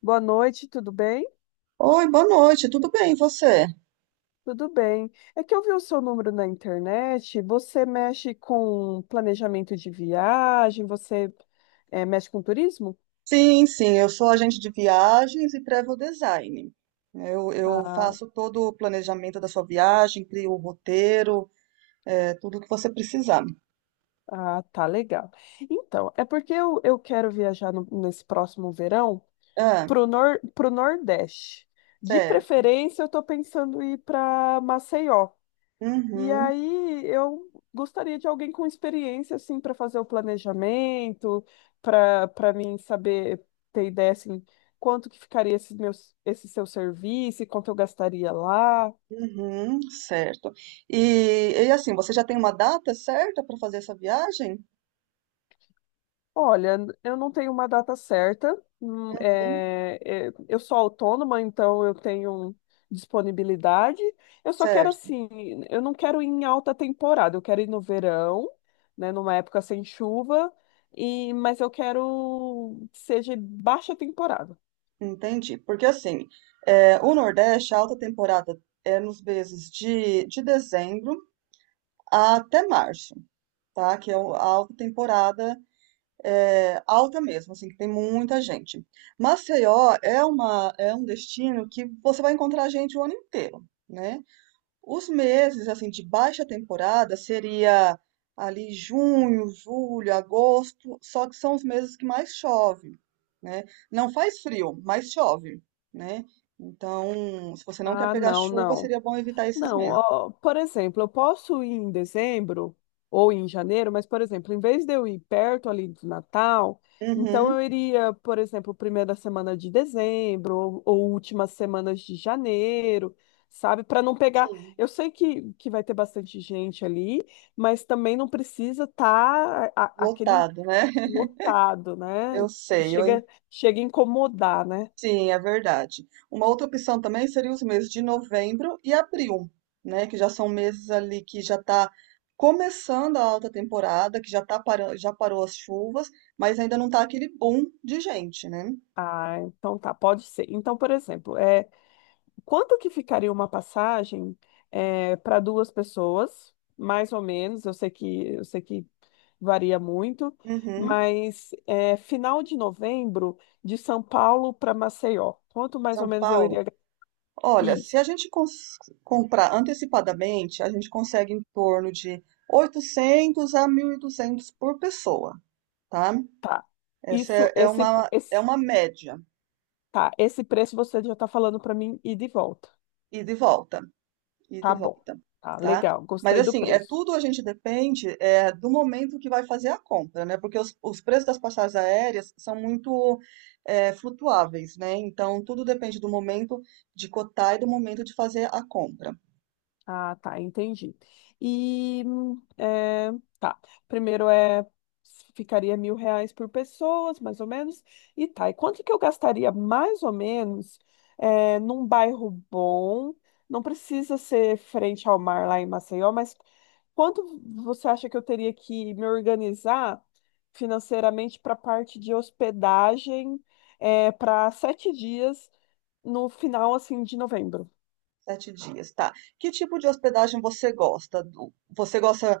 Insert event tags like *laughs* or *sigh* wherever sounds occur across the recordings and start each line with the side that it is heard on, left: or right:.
left: Boa noite, tudo bem?
right: Oi, boa noite, tudo bem, e você?
left: Tudo bem. É que eu vi o seu número na internet. Você mexe com planejamento de viagem? Você mexe com turismo?
right: Sim, sim, eu sou agente de viagens e travel design. Eu
left: Ah,
right: faço todo o planejamento da sua viagem, crio o roteiro, tudo o que você precisar.
left: ah, tá legal. Então, é porque eu quero viajar nesse próximo verão
right: Ah,
left: pro, nor, pro Nordeste. De
right: certo.
left: preferência, eu tô pensando em ir para Maceió. E
right: Uhum,
left: aí eu gostaria de alguém com experiência assim para fazer o planejamento, para mim saber ter ideia assim quanto que ficaria esse seu serviço, e quanto eu gastaria lá.
right: uhum, certo. E assim, você já tem uma data certa para fazer essa viagem?
left: Olha, eu não tenho uma data certa.
right: Uhum,
left: Eu sou autônoma, então eu tenho disponibilidade. Eu só quero
right: certo,
left: assim, eu não quero ir em alta temporada, eu quero ir no verão, né, numa época sem chuva, mas eu quero que seja baixa temporada.
right: entendi. Porque assim, o Nordeste, a alta temporada é nos meses de dezembro até março. Tá? Que é a alta temporada alta mesmo, assim, que tem muita gente. Maceió é uma é um destino que você vai encontrar gente o ano inteiro, né? Os meses assim de baixa temporada seria ali junho, julho, agosto, só que são os meses que mais chove, né? Não faz frio, mas chove, né? Então, se você não quer
left: Ah,
right: pegar
left: não,
right: chuva,
left: não.
right: seria bom evitar esses
left: Não,
right: meses.
left: ó, por exemplo, eu posso ir em dezembro ou em janeiro, mas, por exemplo, em vez de eu ir perto ali do Natal, então
right: Uhum,
left: eu iria, por exemplo, primeira semana de dezembro ou últimas semanas de janeiro, sabe? Para não pegar.
right: sim,
left: Eu sei que vai ter bastante gente ali, mas também não precisa estar aquele
right: lotado, né? *laughs*
left: lotado, né?
right: Eu
left: Que
right: sei. Eu
left: chega, chega a incomodar, né?
right: Sim, é verdade. Uma outra opção também seria os meses de novembro e abril, né? Que já são meses ali que já está começando a alta temporada, que já tá parando, já parou as chuvas, mas ainda não está aquele boom de gente, né?
left: Ah, então tá, pode ser. Então, por exemplo, é. Quanto que ficaria uma passagem para duas pessoas, mais ou menos? Eu sei que varia muito,
right: Uhum.
left: mas final de novembro de São Paulo para Maceió. Quanto mais ou
right: São
left: menos eu
right: Paulo.
left: iria?
right: Olha,
left: Isso,
right: se a gente comprar antecipadamente, a gente consegue em torno de 800 a 1.200 por pessoa, tá?
left: tá.
right: Essa
left: Isso,
right: é é uma, é
left: esse,
right: uma média,
left: tá. Esse preço você já está falando para mim ir de volta.
right: ida e volta. e e
left: Tá bom.
right: volta,
left: Tá
right: tá?
left: legal.
right: Mas
left: Gostei do
right: assim, é
left: preço.
right: tudo a gente depende do momento que vai fazer a compra, né? Porque os preços das passagens aéreas são muito flutuáveis, né? Então, tudo depende do momento de cotar e do momento de fazer a compra.
left: Ah, tá, entendi. E tá. Primeiro ficaria R$ 1.000 por pessoas, mais ou menos. E tá. E quanto que eu gastaria mais ou menos num bairro bom? Não precisa ser frente ao mar lá em Maceió, mas quanto você acha que eu teria que me organizar financeiramente para a parte de hospedagem, para 7 dias no final assim de novembro?
right: Sete dias, tá? Que tipo de hospedagem você gosta?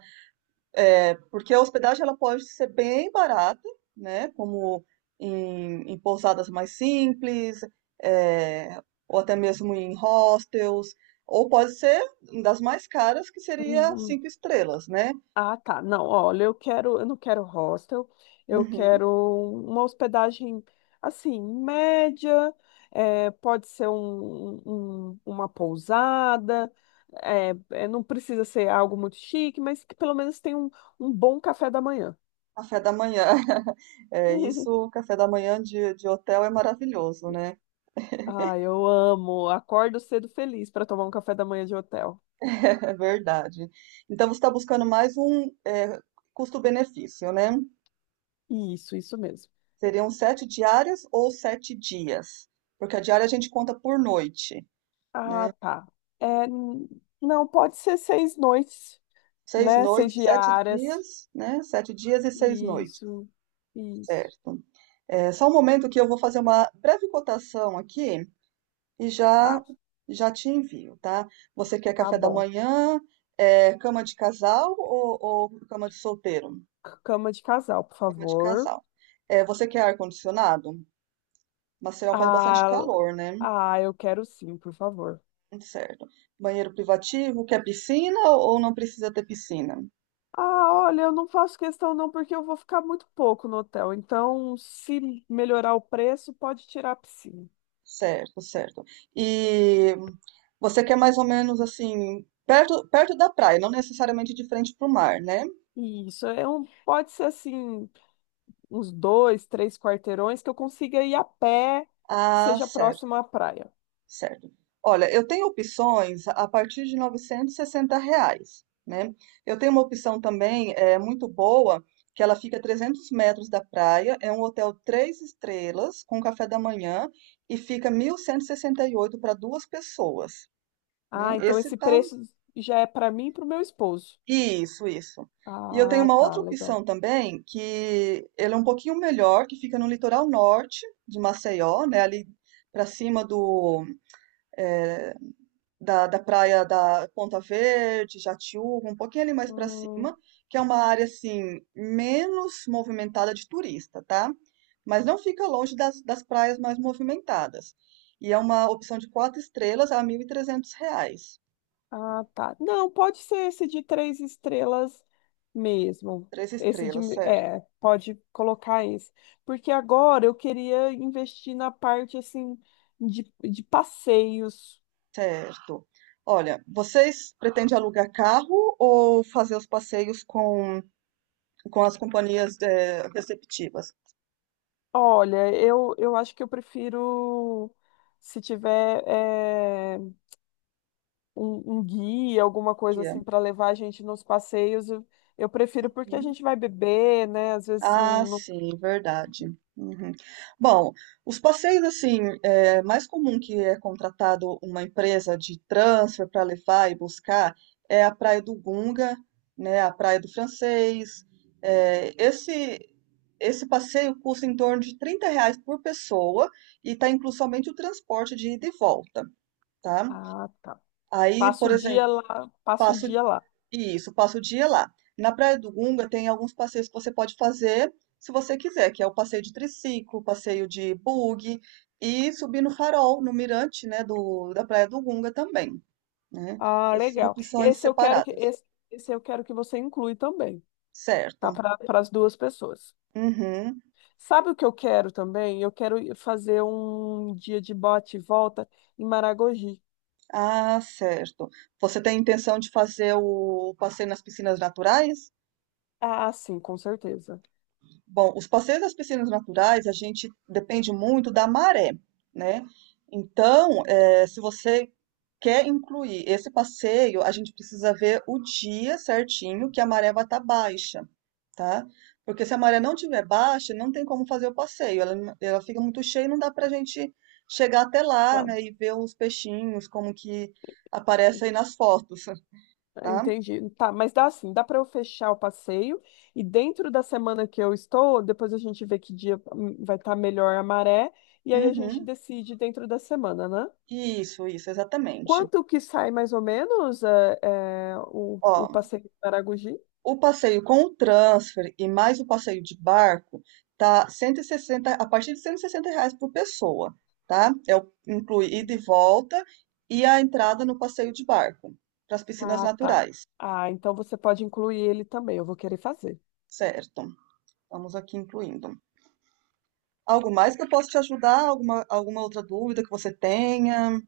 right: É, porque a hospedagem ela pode ser bem barata, né? Como em pousadas mais simples, é, ou até mesmo em hostels, ou pode ser das mais caras, que seria cinco estrelas, né?
left: Ah, tá. Não, olha, eu não quero hostel, eu
right: Uhum.
left: quero uma hospedagem assim, média, pode ser uma pousada, não precisa ser algo muito chique, mas que pelo menos tenha um bom café da manhã.
right: Café da manhã. *laughs* É
left: *laughs*
right: isso, café da manhã de hotel é maravilhoso, né?
left: Ah, eu amo. Acordo cedo feliz para tomar um café da manhã de hotel.
right: *laughs* É verdade. Então você está buscando mais um custo-benefício, né?
left: Isso mesmo.
right: Seriam sete diárias ou sete dias? Porque a diária a gente conta por noite,
left: Ah,
right: né?
left: tá. É, n- não, pode ser 6 noites,
right: Seis
left: né? Seis
right: noites, sete
left: diárias.
right: dias, né? Sete dias e seis noites,
left: Isso, isso.
right: certo? É só um momento que eu vou fazer uma breve cotação aqui e
left: Tá,
right: já te envio, tá? Você quer
left: tá
right: café da
left: bom.
right: manhã, cama de casal ou cama de solteiro?
left: Cama de casal, por
right: Cama de
left: favor.
right: casal. É, você quer ar-condicionado? Maceió faz bastante
left: Ah,
right: calor, né?
left: ah, eu quero sim, por favor.
right: Certo. Banheiro privativo, quer piscina ou não precisa ter piscina?
left: Ah, olha, eu não faço questão não, porque eu vou ficar muito pouco no hotel. Então, se melhorar o preço, pode tirar a piscina.
right: Certo, certo. E você quer mais ou menos assim, perto, perto da praia, não necessariamente de frente para o mar, né?
left: Isso, é um, pode ser assim, uns dois, três quarteirões que eu consiga ir a pé, que
right: Ah,
left: seja
right: certo.
left: próximo à praia.
right: Certo. Olha, eu tenho opções a partir de R$ 960, né. Eu tenho uma opção também, é muito boa, que ela fica a 300 metros da praia, é um hotel 3 estrelas, com café da manhã, e fica 1.168 para 2 pessoas, né.
left: Ah,
right: Ah,
left: então
right: Esse
left: esse
right: tá
left: preço já é para mim e para o meu esposo.
right: isso, isso. E eu tenho
left: Ah,
right: uma
left: tá,
right: outra
left: legal.
right: opção também, que ele é um pouquinho melhor, que fica no litoral norte de Maceió, né, ali para cima eh, da praia da Ponta Verde, Jatiúca, um pouquinho ali mais para
left: Hum.
right: cima, que é uma área assim menos movimentada de turista, tá? Mas não fica longe das praias mais movimentadas. E é uma opção de quatro estrelas a R$ 1.300.
left: Ah, tá. Não, pode ser esse de três estrelas mesmo.
right: Três
left: Esse de,
right: estrelas, certo?
left: pode colocar esse. Porque agora eu queria investir na parte assim de passeios.
right: Certo. Olha, vocês pretendem alugar carro ou fazer os passeios com as companhias receptivas?
left: Olha, eu acho que eu prefiro se tiver um guia, alguma coisa
right: Guia.
left: assim para levar a gente nos passeios, eu prefiro porque a
right: Uhum.
left: gente vai beber, né? Às vezes
right: Ah,
left: não.
right: sim, verdade. Uhum. Bom, os passeios assim, é mais comum que é contratado uma empresa de transfer para levar e buscar a Praia do Gunga, né, a Praia do Francês. É, esse esse passeio custa em torno de R$ 30 por pessoa e está incluso somente o transporte de ida e volta, tá?
left: Ah, tá.
right: Aí,
left: Passa
right: por
left: o dia
right: exemplo,
left: lá, passa o
right: passa
left: dia lá.
right: isso, passa o dia lá. Na Praia do Gunga tem alguns passeios que você pode fazer se você quiser, que é o passeio de triciclo, passeio de buggy e subir no farol, no mirante, né, da Praia do Gunga também, né?
left: Ah,
right: Essas são
left: legal.
right: opções
left: Esse eu quero que
right: separadas.
left: esse, esse eu quero que você inclui também, tá?
right: Certo.
left: Para as duas pessoas.
right: Uhum.
left: Sabe o que eu quero também? Eu quero ir fazer um dia de bate e volta em Maragogi.
right: Ah, certo. Você tem intenção de fazer o passeio nas piscinas naturais?
left: Ah, sim, com certeza.
right: Bom, os passeios das piscinas naturais, a gente depende muito da maré, né? Então, se você quer incluir esse passeio, a gente precisa ver o dia certinho que a maré vai estar baixa, tá? Porque se a maré não tiver baixa, não tem como fazer o passeio. Ela fica muito cheia, e não dá pra gente chegar até lá,
left: Tá,
right: né? E ver os peixinhos, como que aparece aí nas fotos, *laughs* tá?
left: entendi. Tá, mas dá para eu fechar o passeio e dentro da semana que eu estou, depois a gente vê que dia vai estar melhor a maré e aí a gente
right: Uhum.
left: decide dentro da semana, né?
right: Isso, exatamente.
left: Quanto que sai mais ou menos é, é, o,
right: Ó,
left: o passeio de Maragogi?
right: o passeio com o transfer e mais o passeio de barco tá 160, a partir de R$ 160 por pessoa, tá? Inclui ida e volta e a entrada no passeio de barco, para as piscinas
left: Ah, tá.
right: naturais,
left: Ah, então você pode incluir ele também, eu vou querer fazer.
right: certo? Estamos aqui incluindo. Algo mais que eu posso te ajudar? Alguma outra dúvida que você tenha?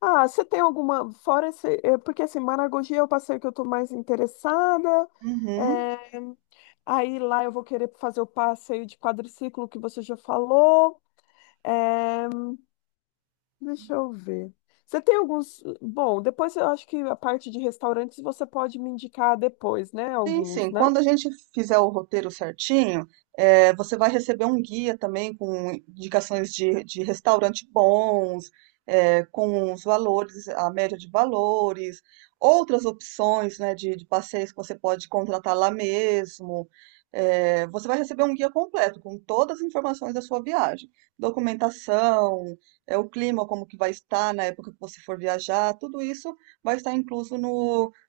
left: Ah, você tem alguma, fora esse, porque assim, Maragogi é o passeio que eu estou mais interessada,
right: Uhum.
left: é, aí lá eu vou querer fazer o passeio de quadriciclo que você já falou, é, deixa eu ver. Bom, depois eu acho que a parte de restaurantes você pode me indicar depois, né,
right: Sim,
left: alguns,
right: sim.
left: né?
right: Quando a gente fizer o roteiro certinho, você vai receber um guia também com indicações de restaurante bons, com os valores, a média de valores, outras opções, né, de passeios que você pode contratar lá mesmo. Você vai receber um guia completo com todas as informações da sua viagem, documentação, é o clima, como que vai estar na época que você for viajar, tudo isso vai estar incluso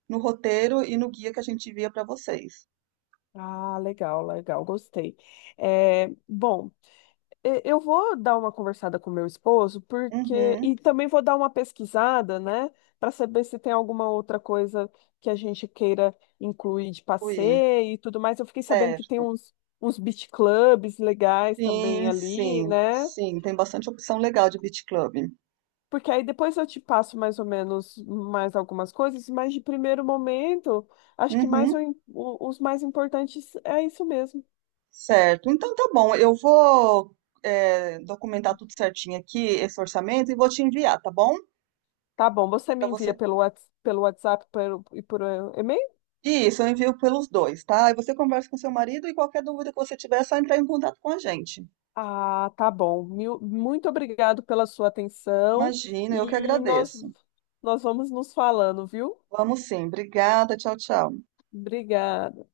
right: no roteiro e no guia que a gente envia para vocês.
left: Ah, legal, legal, gostei. É, bom. Eu vou dar uma conversada com meu esposo, porque.
right: Uhum,
left: E também vou dar uma pesquisada, né? Para saber se tem alguma outra coisa que a gente queira incluir de
right: fui,
left: passeio e tudo mais. Eu fiquei sabendo que tem
right: certo.
left: uns beach clubs legais também
right: Sim,
left: ali,
right: sim,
left: né?
right: sim, tem bastante opção legal de beach club.
left: Porque aí depois eu te passo mais ou menos mais algumas coisas, mas de primeiro momento, acho que mais
right: Uhum,
left: os mais importantes é isso mesmo.
right: certo. Então tá bom, eu vou documentar tudo certinho aqui, esse orçamento, e vou te enviar, tá bom?
left: Tá bom, você me
right: Para
left: envia
right: você.
left: pelo WhatsApp e por e-mail?
right: Isso, eu envio pelos dois, tá? Aí você conversa com seu marido e qualquer dúvida que você tiver, é só entrar em contato com a gente.
left: Ah, tá bom. Muito obrigado pela sua atenção
right: Imagina, eu que
left: e nós,
right: agradeço.
left: nós vamos nos falando, viu?
right: Vamos sim, obrigada, tchau, tchau.
left: Obrigada.